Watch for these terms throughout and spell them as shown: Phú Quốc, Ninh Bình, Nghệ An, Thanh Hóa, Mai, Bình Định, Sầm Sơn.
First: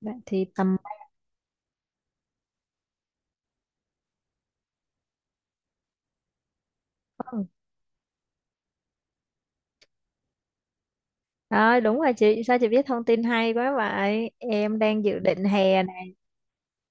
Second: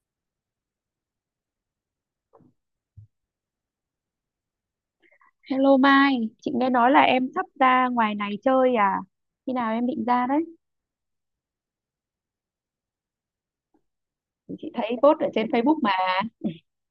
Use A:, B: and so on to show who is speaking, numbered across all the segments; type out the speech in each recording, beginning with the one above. A: Bạn thì tầm.
B: Hello Mai, chị nghe nói là em sắp
A: Ừ.
B: ra ngoài này chơi à? Khi nào em định ra đấy?
A: Rồi đúng rồi chị, sao chị biết thông tin hay quá vậy?
B: Chị
A: Em
B: thấy
A: đang
B: post
A: dự
B: ở
A: định
B: trên Facebook
A: hè
B: mà.
A: này.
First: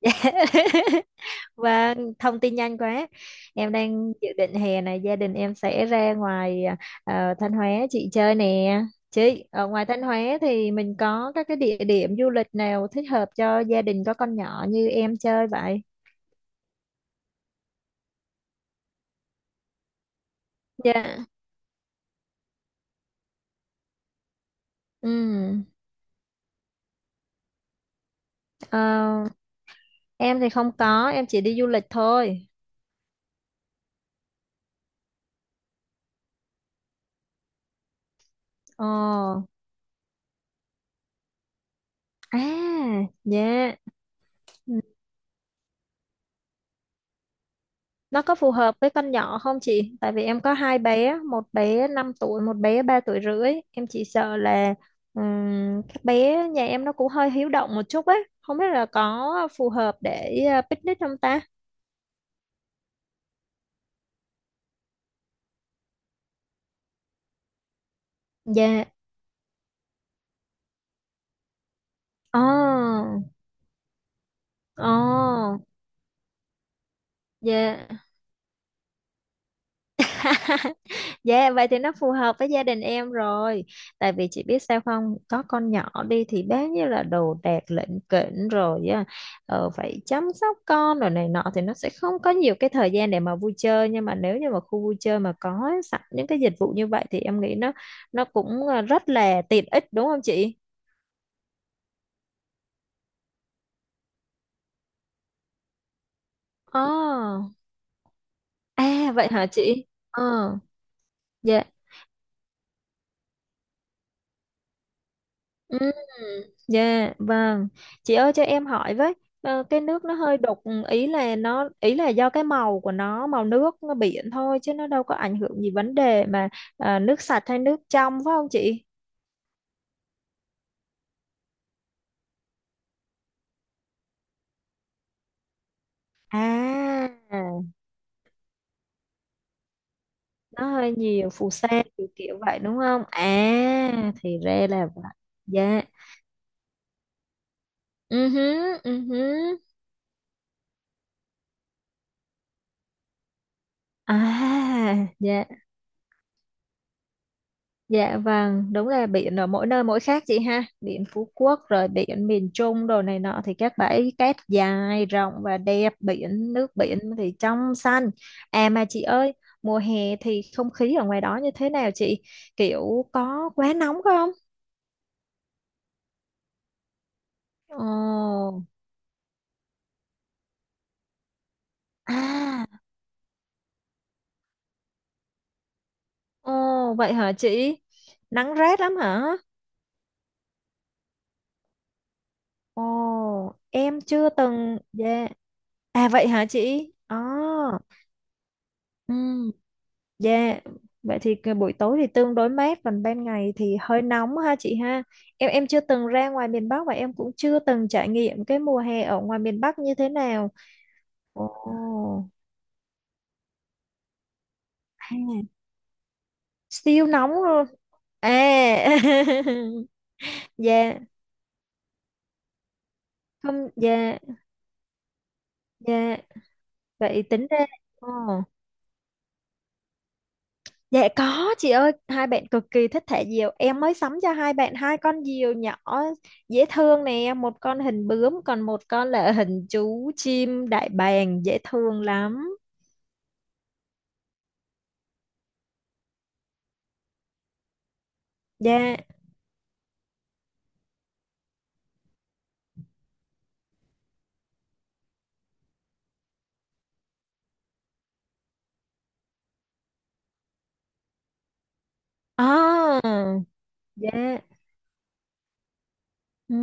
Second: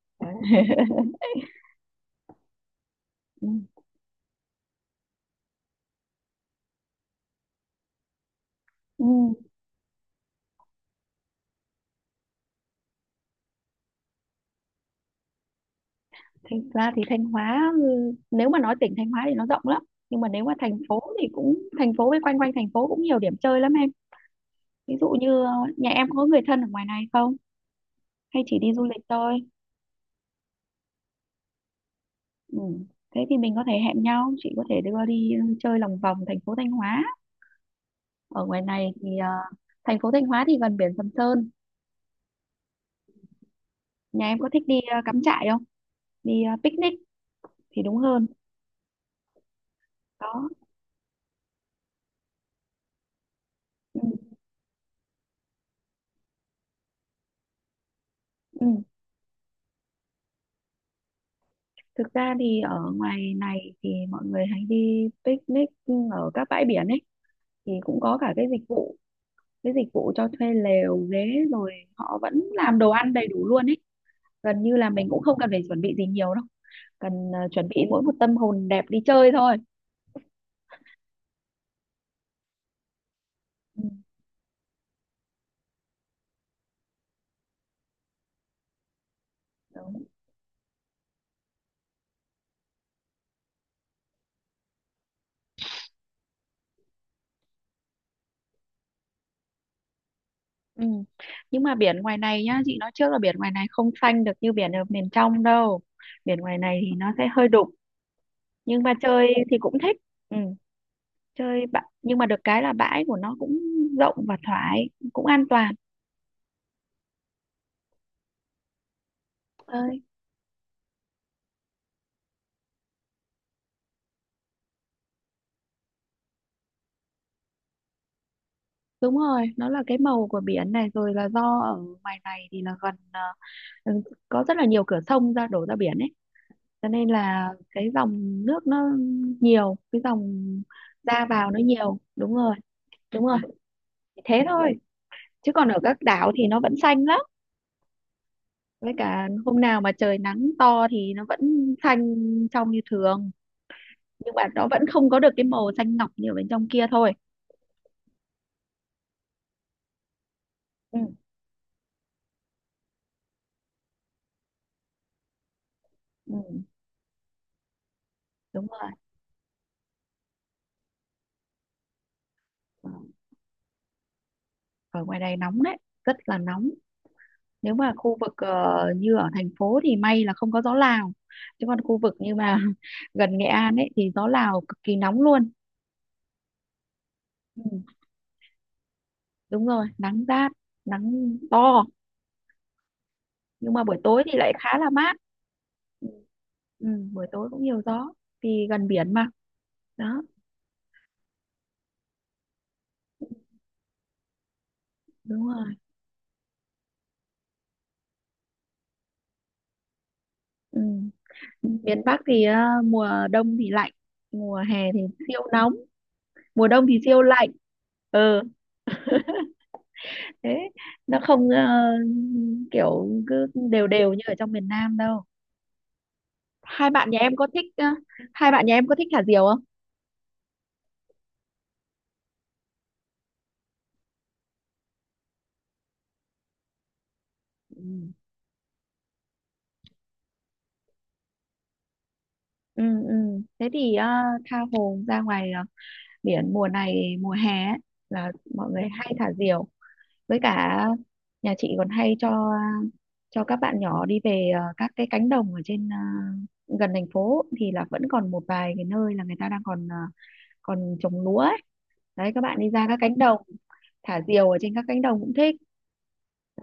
A: Và thông tin nhanh quá.
B: Ừ.
A: Em đang dự định hè này gia đình em sẽ ra ngoài Thanh Hóa chị chơi nè.
B: Ừ.
A: Chị, ở ngoài Thanh Hóa thì mình có các cái địa điểm du lịch nào thích hợp cho gia đình có con nhỏ như em chơi vậy?
B: Thành ra thì Thanh Hóa, ừ, nếu mà nói tỉnh Thanh Hóa thì nó rộng lắm. Nhưng mà nếu mà thành phố
A: Dạ.
B: thì thành phố với quanh quanh thành phố cũng nhiều điểm chơi lắm em. Ví dụ như
A: Ừ.
B: nhà em có người thân ở ngoài này không? Hay chỉ đi
A: Ờ,
B: du lịch thôi?
A: em thì không có, em chỉ đi du lịch thôi.
B: Ừ. Thế thì mình có thể hẹn nhau, chị có thể đưa đi chơi lòng vòng thành phố Thanh Hóa. Ở ngoài này
A: Ồ.
B: thì thành phố Thanh Hóa thì gần biển Sầm Sơn.
A: À, dạ.
B: Nhà em có thích
A: Ừ.
B: đi cắm trại không? Đi picnic thì đúng
A: Nó
B: hơn.
A: có phù hợp với con nhỏ không chị? Tại vì em
B: Đó.
A: có hai bé, một bé 5 tuổi, một bé 3 tuổi rưỡi. Em
B: Ừ.
A: chỉ sợ là các bé nhà em nó cũng hơi hiếu động một chút ấy. Không
B: Ừ.
A: biết là có phù hợp để picnic không ta?
B: Thực ra thì ở ngoài này thì mọi người hay đi picnic ở các bãi biển ấy, thì cũng có cả cái dịch
A: Dạ.
B: vụ, cái dịch vụ cho thuê lều ghế, rồi họ
A: Ồ,
B: vẫn làm đồ ăn đầy đủ luôn ấy. Gần như là mình cũng không cần
A: ồ,
B: phải chuẩn bị gì nhiều đâu, cần chuẩn bị
A: dạ.
B: mỗi một tâm hồn đẹp đi chơi thôi.
A: Dạ vậy thì nó phù hợp với gia đình em rồi.
B: Ừ.
A: Tại vì chị biết sao không? Có con nhỏ đi thì bao nhiêu là đồ đạc lỉnh kỉnh rồi á, phải
B: Đúng.
A: chăm sóc con rồi này nọ, thì nó sẽ không có nhiều cái thời gian để mà vui chơi. Nhưng mà nếu như mà khu vui chơi mà có sẵn những cái dịch vụ như vậy, thì em nghĩ nó cũng rất là tiện ích đúng không chị?
B: Ừ. Nhưng mà biển ngoài này nhá, chị nói trước là biển ngoài này không xanh được như biển ở miền trong đâu, biển ngoài này thì nó sẽ hơi
A: Ờ.
B: đục, nhưng mà
A: À vậy
B: chơi
A: hả
B: thì cũng
A: chị?
B: thích. Ừ,
A: Ờ, dạ.
B: nhưng mà được cái là bãi của nó cũng rộng và thoải, cũng an toàn.
A: Ừ, dạ vâng. Chị ơi cho em hỏi với, cái
B: Ơi,
A: nước nó hơi đục, ý là do cái màu của nó, màu nước nó biển thôi chứ nó đâu có ảnh hưởng gì vấn đề mà nước sạch hay nước trong phải không chị?
B: đúng rồi, nó là cái màu của biển này, rồi là do ở ngoài này thì là gần ừ, có rất là nhiều cửa sông ra, đổ ra biển ấy. Cho
A: À,
B: nên là cái dòng nước nó nhiều, cái dòng
A: nó hơi
B: ra
A: nhiều phù
B: vào nó
A: sa
B: nhiều.
A: kiểu
B: Đúng
A: kiểu
B: rồi,
A: vậy đúng không?
B: đúng rồi.
A: À, thì
B: Thế
A: ra
B: thôi,
A: là vậy.
B: chứ còn ở
A: Dạ.
B: các đảo thì nó vẫn xanh lắm.
A: Ừ hứ,
B: Với
A: ừ hứ.
B: cả hôm nào mà trời nắng to thì nó vẫn xanh trong như thường. Nhưng mà
A: À,
B: nó vẫn không có được cái
A: dạ.
B: màu xanh ngọc như ở bên trong kia thôi.
A: Dạ vâng, đúng là biển ở mỗi nơi mỗi khác chị ha.
B: Ừ,
A: Biển Phú Quốc rồi biển miền Trung đồ này nọ thì các bãi cát dài, rộng và đẹp, biển
B: ừ,
A: nước biển thì trong xanh.
B: đúng
A: À mà
B: rồi.
A: chị ơi, mùa hè thì không khí ở ngoài đó như thế nào chị?
B: Ờ,
A: Kiểu có quá nóng không?
B: ở ngoài này nóng đấy, rất là nóng. Nếu mà khu vực
A: Ồ,
B: như ở thành phố thì may là không có gió Lào, chứ còn khu vực như mà
A: à,
B: gần Nghệ An ấy thì gió Lào cực kỳ nóng luôn.
A: ồ vậy hả chị?
B: Ừ,
A: Nắng rát lắm hả?
B: đúng rồi, nắng rát, nắng to.
A: Ồ,
B: Nhưng mà buổi
A: em
B: tối
A: chưa
B: thì lại khá
A: từng
B: là mát.
A: dạ.
B: Ừ,
A: À vậy hả
B: ừ,
A: chị? Ồ.
B: buổi tối cũng nhiều gió, vì gần biển
A: Ừ.
B: mà. Đó,
A: Dạ, vậy thì cái buổi tối thì tương đối mát còn ban ngày thì hơi nóng ha chị ha.
B: đúng
A: Em
B: rồi.
A: chưa từng ra ngoài miền Bắc và em cũng chưa từng trải nghiệm cái mùa hè ở ngoài miền Bắc như thế nào.
B: Ừ.
A: Ồ,
B: Miền Bắc thì mùa đông thì lạnh, mùa hè thì
A: à,
B: siêu nóng, mùa đông thì
A: siêu
B: siêu
A: nóng
B: lạnh.
A: luôn.
B: Ừ,
A: À.
B: thế,
A: Dạ,
B: nó không kiểu cứ
A: không
B: đều đều
A: dạ,
B: như ở trong miền Nam đâu.
A: dạ.
B: hai bạn nhà
A: Vậy
B: em có
A: tính ra.
B: thích ờ,
A: Ồ.
B: Hai bạn nhà em có thích thả diều không?
A: Dạ có chị ơi, hai bạn cực kỳ thích thả diều. Em mới sắm cho hai bạn hai con diều nhỏ dễ thương nè, một con hình
B: Ừ.
A: bướm còn một con là hình chú chim đại bàng dễ thương lắm.
B: Ừ. Ừ. Thế thì tha hồ ra ngoài biển mùa này, mùa hè ấy, là mọi người
A: Dạ.
B: hay thả diều. Với cả nhà chị còn hay cho các bạn nhỏ đi về các cái cánh đồng ở trên, gần thành phố thì là vẫn còn một vài cái nơi là người ta đang còn còn trồng lúa ấy. Đấy, các bạn đi ra các
A: À,
B: cánh đồng, thả
A: dạ.
B: diều ở trên các cánh đồng cũng thích.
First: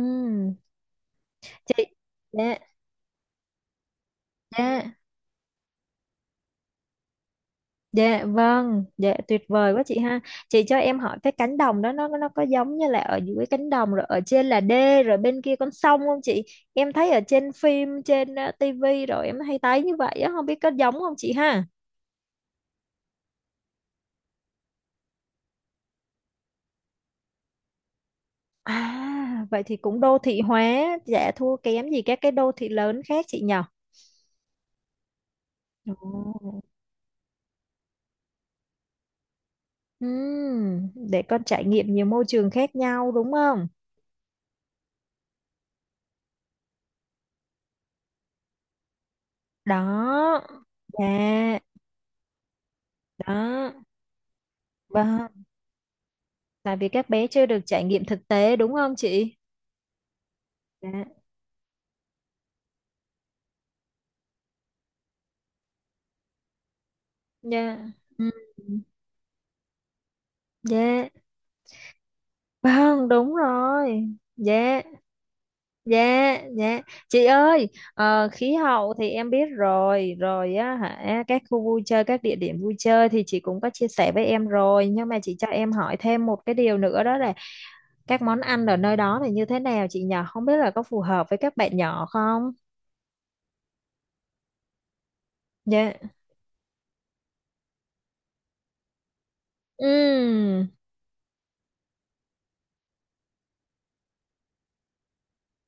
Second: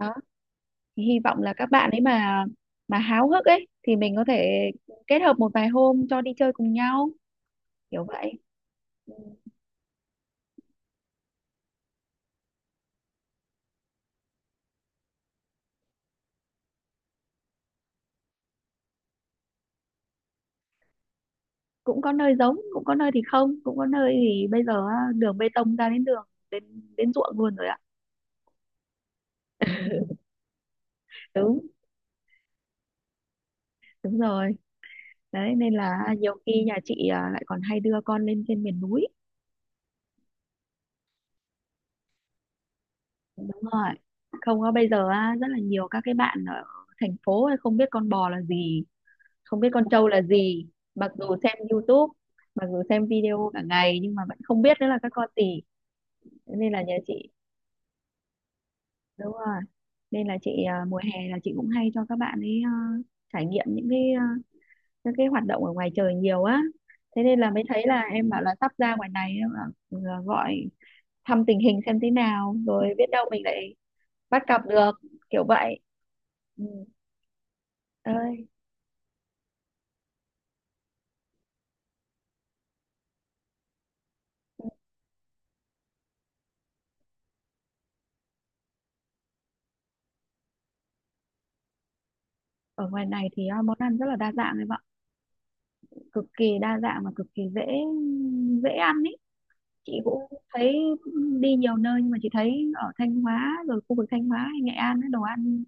B: Đó, thì hy vọng là các
A: Chị
B: bạn ấy mà
A: dạ.
B: mà háo hức ấy thì mình có thể
A: Dạ.
B: kết hợp một vài hôm cho đi chơi cùng nhau, kiểu
A: Dạ
B: vậy.
A: vâng,
B: Ừ.
A: dạ tuyệt vời quá chị ha. Chị cho em hỏi cái cánh đồng đó nó có giống như là ở dưới cánh đồng rồi ở trên là đê rồi bên kia con sông không chị? Em thấy ở trên phim trên tivi rồi em hay thấy như vậy á, không biết có giống không chị ha?
B: Cũng có nơi giống, cũng có nơi thì không, cũng có nơi thì bây giờ á, đường bê tông ra đến đường đến đến ruộng luôn rồi ạ.
A: À, vậy thì cũng đô thị hóa, dạ thua
B: Đúng,
A: kém gì các cái đô thị lớn khác chị nhở?
B: đúng rồi. Đấy nên là nhiều khi
A: Ồ.
B: nhà chị à, lại còn hay đưa con lên trên miền núi.
A: Để con trải nghiệm nhiều môi trường khác nhau đúng
B: Đúng
A: không?
B: rồi, không, có bây giờ á, rất là nhiều các cái bạn ở thành phố ấy không biết con bò là gì, không biết con trâu là
A: Đó,
B: gì. Mặc dù xem
A: dạ,
B: YouTube, mặc dù xem video cả
A: đó.
B: ngày nhưng mà vẫn không biết đấy là các con
A: Vâng,
B: gì. Nên
A: tại
B: là
A: vì
B: nhà
A: các bé
B: chị,
A: chưa được trải nghiệm thực tế đúng không
B: đúng
A: chị?
B: rồi, nên là chị à,
A: Dạ.
B: mùa hè là chị cũng hay cho các bạn ấy à, trải nghiệm những cái à, những cái hoạt động ở ngoài trời nhiều á. Thế nên là mới
A: Dạ.
B: thấy là em
A: Ừ.
B: bảo là sắp ra ngoài này, em bảo, à, gọi
A: Dạ.
B: thăm tình hình xem thế nào, rồi biết
A: Vâng,
B: đâu
A: đúng
B: mình lại
A: rồi.
B: bắt gặp
A: Dạ,
B: được, kiểu vậy.
A: dạ,
B: Ừ.
A: dạ. Chị ơi,
B: Ơi,
A: khí hậu thì em biết rồi, á hả, các khu vui chơi, các địa điểm vui chơi thì chị cũng có chia sẻ với em rồi, nhưng mà chị cho em hỏi thêm một cái điều nữa đó là các món ăn ở nơi đó thì như thế nào chị nhỏ, không biết là có phù hợp với các bạn nhỏ không?
B: ở ngoài này thì à, món ăn rất là đa dạng em ạ,
A: Dạ.
B: cực kỳ đa dạng và cực kỳ dễ dễ ăn ý. Chị cũng
A: Ừ.
B: thấy đi nhiều nơi nhưng mà chị thấy ở Thanh Hóa, rồi khu vực Thanh Hóa hay Nghệ An ấy, đồ ăn,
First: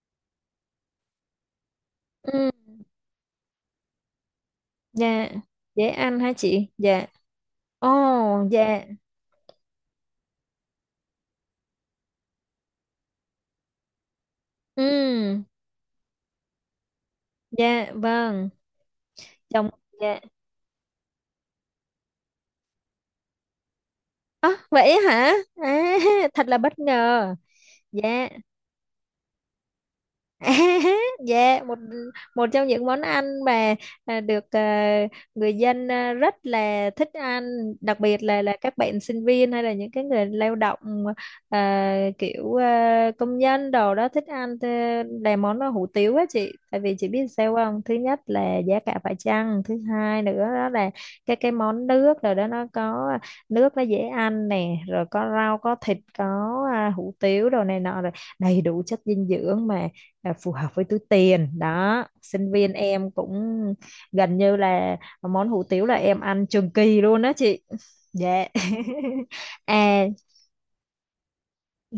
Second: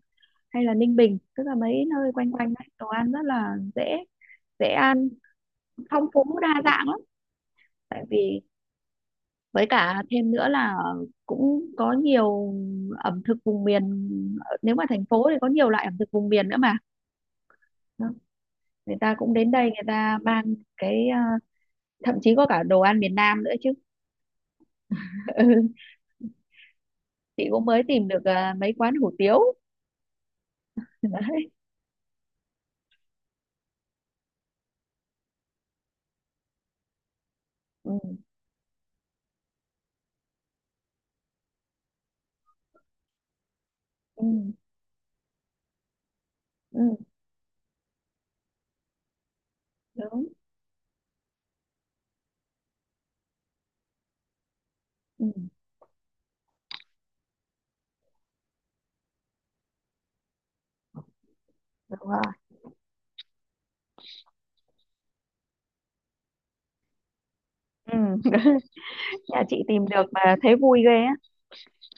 B: hay là Ninh Bình, tức là mấy nơi quanh quanh
A: Ừ.
B: ấy, đồ ăn rất là dễ dễ ăn,
A: Dạ. Dễ
B: phong
A: ăn hả
B: phú đa
A: chị?
B: dạng lắm.
A: Dạ. Ồ,
B: Tại vì
A: dạ.
B: với cả thêm nữa là cũng có nhiều ẩm thực vùng miền, nếu mà thành phố thì
A: Ừ,
B: có nhiều loại ẩm thực vùng miền nữa mà.
A: dạ,
B: Đó,
A: vâng.
B: người ta cũng đến đây,
A: Chồng,
B: người ta
A: dạ.
B: mang cái à, thậm chí có cả đồ ăn miền Nam nữa chứ.
A: À, vậy hả?
B: Ừ,
A: À, thật là bất ngờ.
B: chị cũng mới tìm được
A: Dạ,
B: à, mấy quán hủ tiếu. Đấy.
A: dạ, một một trong những món ăn mà được người dân rất là thích ăn,
B: Ừ.
A: đặc biệt là các bạn sinh viên hay là những cái người lao động kiểu công nhân đồ đó
B: Ừ.
A: thích ăn là món hủ tiếu á chị. Tại
B: Ừ.
A: vì chị biết sao không? Thứ nhất là giá cả phải chăng, thứ hai
B: Đúng.
A: nữa đó là cái món nước rồi đó nó có nước nó dễ ăn nè, rồi
B: Ừ.
A: có rau, có thịt, có hủ tiếu đồ này nọ rồi đầy đủ chất dinh dưỡng mà phù hợp với túi tiền
B: Đúng
A: đó
B: rồi.
A: sinh viên em cũng gần như là món hủ tiếu là em ăn trường kỳ luôn đó chị
B: Ừ.
A: dạ.
B: Nhà chị tìm được
A: À.
B: mà thấy vui ghê á.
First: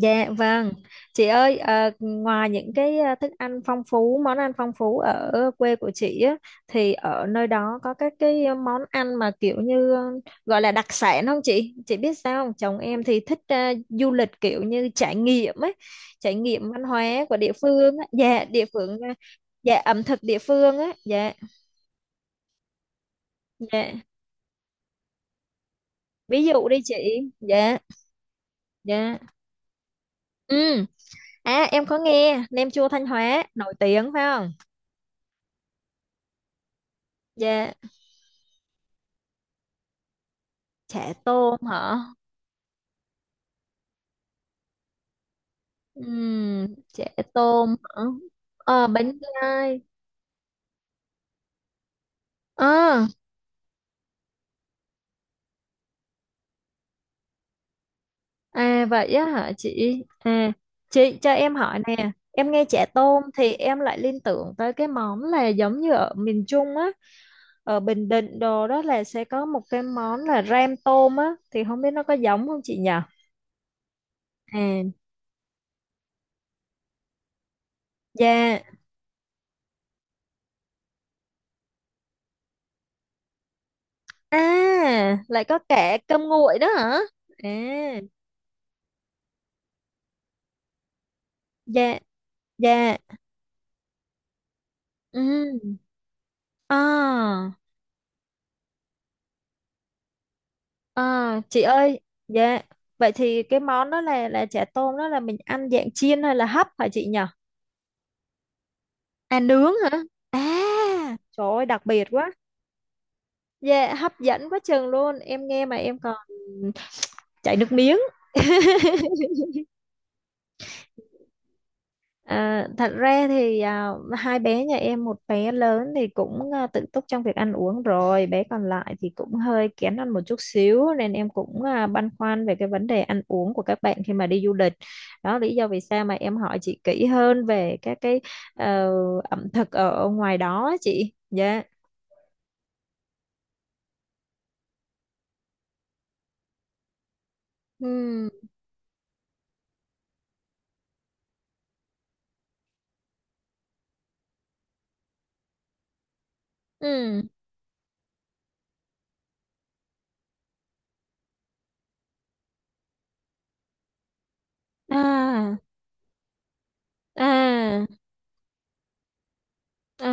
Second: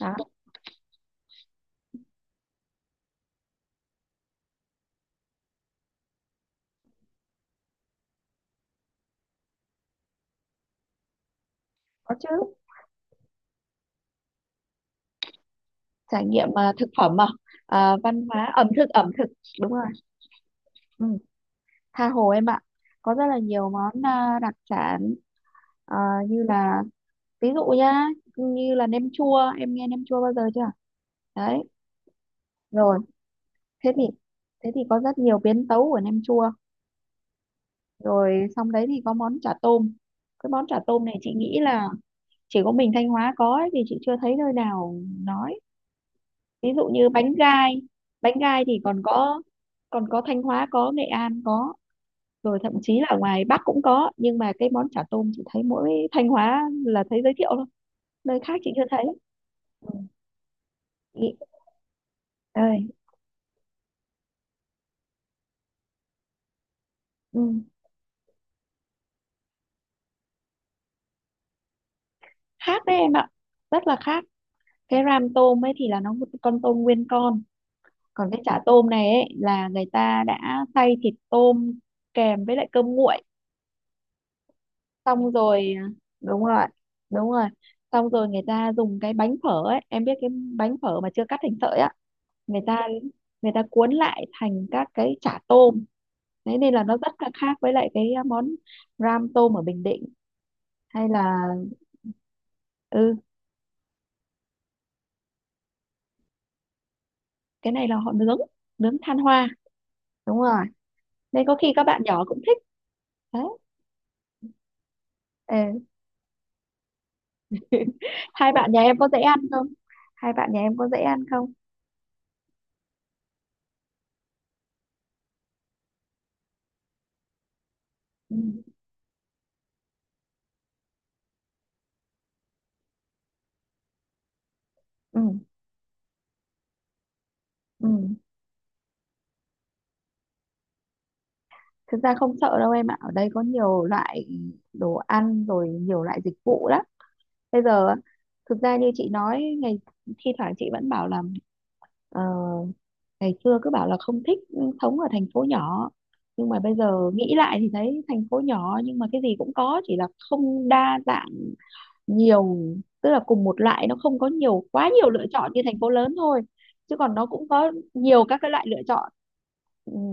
B: Đó,
A: vâng, chị ơi ngoài những cái thức ăn phong phú, món ăn phong phú ở quê của chị á, thì ở nơi đó có các cái món ăn mà kiểu như gọi là đặc sản không chị? Chị biết
B: có chứ.
A: sao không? Chồng em thì thích du lịch kiểu như trải nghiệm ấy,
B: Trải
A: trải
B: nghiệm
A: nghiệm
B: à,
A: văn
B: thực phẩm
A: hóa
B: mà,
A: của địa
B: à,
A: phương á,
B: văn hóa
A: dạ địa
B: ẩm thực,
A: phương,
B: ẩm thực, đúng
A: dạ
B: rồi.
A: ẩm thực địa phương á,
B: Ừ,
A: dạ
B: tha hồ em ạ, có rất là nhiều món
A: dạ.
B: à, đặc sản, à, như
A: Ví dụ đi
B: là,
A: chị,
B: ví dụ
A: dạ
B: nhá, như là nem
A: dạ.
B: chua, em nghe nem chua bao giờ chưa?
A: Ừ,
B: Đấy,
A: à em có nghe nem chua
B: rồi,
A: Thanh Hóa nổi
B: thế thì,
A: tiếng phải không?
B: thế thì có rất nhiều biến tấu của nem chua.
A: Dạ
B: Rồi xong đấy thì có món chả tôm. Cái món chả tôm
A: chả
B: này chị
A: tôm
B: nghĩ là
A: hả.
B: chỉ có mình Thanh Hóa có ấy, thì chị chưa thấy nơi nào nói.
A: Ừm,
B: Ví dụ
A: Chả
B: như bánh
A: tôm
B: gai,
A: hả.
B: bánh gai thì
A: Ờ
B: còn
A: bánh
B: có,
A: gai.
B: còn có Thanh Hóa có, Nghệ An có, rồi thậm chí
A: Ờ.
B: là ở ngoài Bắc cũng có, nhưng mà cái món chả tôm chỉ thấy mỗi Thanh Hóa là thấy giới thiệu thôi, nơi khác chị chưa
A: À
B: thấy.
A: vậy á hả
B: Ừ.
A: chị à. Chị cho
B: Nghĩ-
A: em hỏi nè em nghe chả
B: Ơi,
A: tôm thì em lại liên tưởng tới cái món là giống như ở miền Trung á,
B: ừ,
A: ở Bình Định đồ đó là sẽ có một cái món là ram tôm á thì không biết nó có giống không chị
B: khác
A: nhỉ?
B: đấy em ạ, rất là khác.
A: À,
B: Cái ram tôm ấy thì là nó một con tôm nguyên con, còn cái chả
A: dạ.
B: tôm này ấy là người ta đã xay thịt tôm kèm với lại cơm nguội,
A: À
B: xong
A: lại có
B: rồi à,
A: cả cơm
B: đúng
A: nguội
B: rồi,
A: đó hả?
B: đúng rồi,
A: À,
B: xong rồi người ta dùng cái bánh phở ấy, em biết cái bánh phở mà chưa cắt thành sợi á,
A: dạ,
B: người ta
A: dạ.
B: người ta cuốn lại thành các cái chả
A: Ừ.
B: tôm. Đấy nên là nó rất là khác
A: À.
B: với lại cái món ram tôm ở Bình Định, hay là,
A: À, chị ơi, dạ. Vậy
B: ừ,
A: thì cái món đó là chả tôm đó là mình ăn dạng chiên hay là hấp hả chị nhỉ?
B: cái này là họ nướng, nướng than
A: À
B: hoa.
A: nướng hả?
B: Đúng rồi,
A: À, trời
B: nên có
A: ơi
B: khi các
A: đặc
B: bạn
A: biệt
B: nhỏ
A: quá.
B: cũng thích. Đấy.
A: Dạ hấp dẫn quá chừng luôn. Em nghe mà
B: Ừ.
A: em còn chảy nước miếng.
B: Hai bạn nhà em có dễ ăn không? Hai bạn nhà em có dễ ăn không?
A: Thật ra thì hai bé nhà em một bé lớn thì cũng tự túc trong việc ăn uống rồi
B: Ừ.
A: bé còn lại thì cũng hơi kén ăn một chút xíu nên em cũng băn khoăn về cái vấn đề ăn uống của các bạn khi mà đi du lịch.
B: Ừ.
A: Đó lý do vì sao mà em hỏi chị kỹ hơn về
B: Ừ.
A: các cái ờ, ẩm thực ở ngoài đó á chị dạ.
B: Thực ra không sợ đâu em ạ, ở đây có nhiều loại đồ ăn, rồi nhiều loại dịch vụ lắm. Bây giờ á,
A: Ừ.
B: thực ra như chị nói, ngày, thi thoảng chị vẫn bảo là ờ, ngày xưa cứ bảo là không thích sống ở thành phố nhỏ, nhưng mà bây giờ
A: Ừ.
B: nghĩ lại thì thấy thành phố nhỏ nhưng mà cái gì cũng có, chỉ là không đa dạng nhiều, tức là cùng một loại nó không có nhiều, quá nhiều lựa chọn
A: À.
B: như thành phố lớn thôi, chứ còn nó cũng có
A: À.
B: nhiều các cái loại lựa chọn. Ừ,
A: À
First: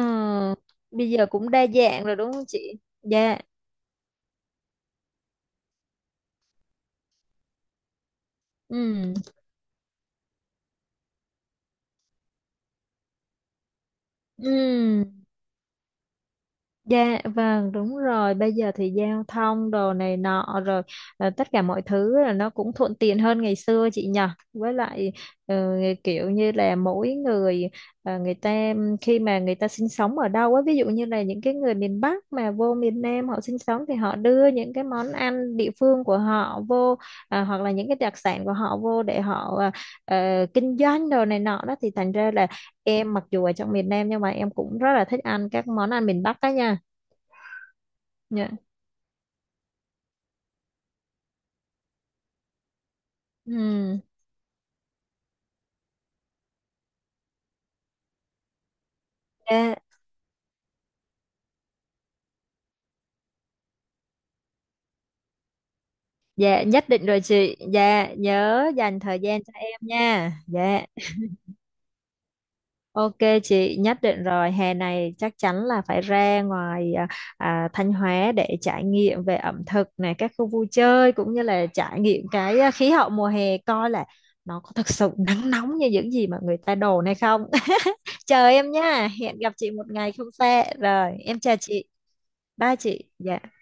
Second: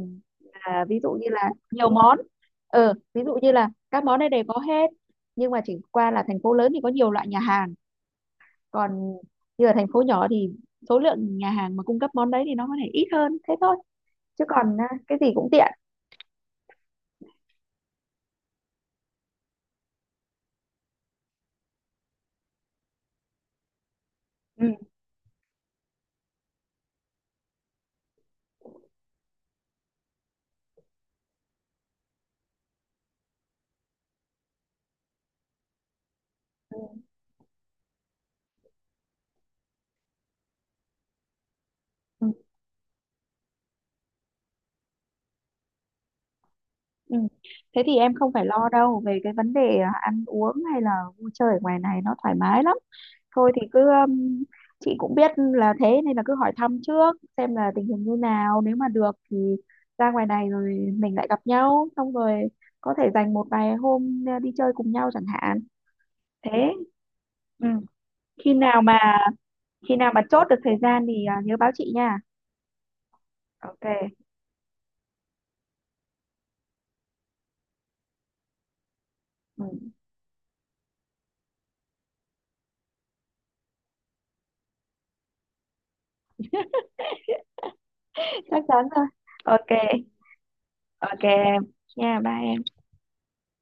B: là ví dụ
A: bây
B: như
A: giờ
B: là
A: cũng đa
B: nhiều
A: dạng rồi
B: món.
A: đúng không chị?
B: Ừ, ví dụ
A: Dạ.
B: như là các món này đều có hết, nhưng mà chỉ qua là thành phố lớn thì có nhiều loại nhà hàng, còn
A: Ừ.
B: như ở thành phố nhỏ thì số lượng nhà hàng mà cung cấp món đấy thì nó có thể ít hơn thế thôi, chứ còn à, cái
A: Ừ.
B: gì cũng tiện.
A: Dạ vâng đúng rồi bây giờ thì giao thông đồ này nọ rồi tất cả mọi thứ là nó cũng thuận tiện hơn ngày xưa chị nhờ,
B: Ừ.
A: với lại ờ, kiểu như là mỗi người người ta khi mà người ta sinh sống ở đâu á, ví dụ như là những cái người miền Bắc mà vô miền Nam họ sinh sống thì họ đưa những cái món ăn địa phương của họ
B: Ừ.
A: vô, hoặc là những cái đặc sản của họ vô để họ kinh doanh đồ này nọ đó thì thành
B: Ừ.
A: ra là em mặc dù ở trong miền Nam nhưng mà em cũng rất là thích ăn các món ăn miền Bắc đó nha.
B: Ừ. Thế thì em không phải
A: Dạ.
B: lo đâu về cái vấn đề à, ăn uống hay là vui chơi, ở ngoài này nó thoải mái lắm. Thôi thì cứ,
A: Ừm,
B: um, chị cũng biết là thế, nên là cứ hỏi thăm trước xem là tình hình như nào, nếu mà được thì
A: Dạ,
B: ra ngoài này rồi mình lại gặp nhau, xong rồi có thể dành một vài hôm à, đi chơi cùng nhau chẳng hạn. Thế.
A: dạ, nhất định rồi chị.
B: Ừ.
A: Dạ,
B: khi
A: nhớ
B: nào mà
A: dành thời gian cho em
B: khi nào mà
A: nha.
B: chốt được thời
A: Dạ.
B: gian thì à, nhớ báo chị nha.
A: Ok chị, nhất
B: Ok.
A: định rồi. Hè này chắc chắn là phải ra ngoài Thanh Hóa để trải nghiệm về ẩm
B: Ừ.
A: thực này, các khu vui chơi cũng như là trải nghiệm cái khí hậu mùa hè coi là nó có thực sự nắng nóng như những gì mà người ta đồn hay không. Chờ
B: Chắc
A: em
B: chắn rồi.
A: nha. Hẹn gặp chị một
B: Ok.
A: ngày không xa. Rồi,
B: Ok.
A: em chào chị.
B: Nha, bye em.
A: Bye chị. Dạ.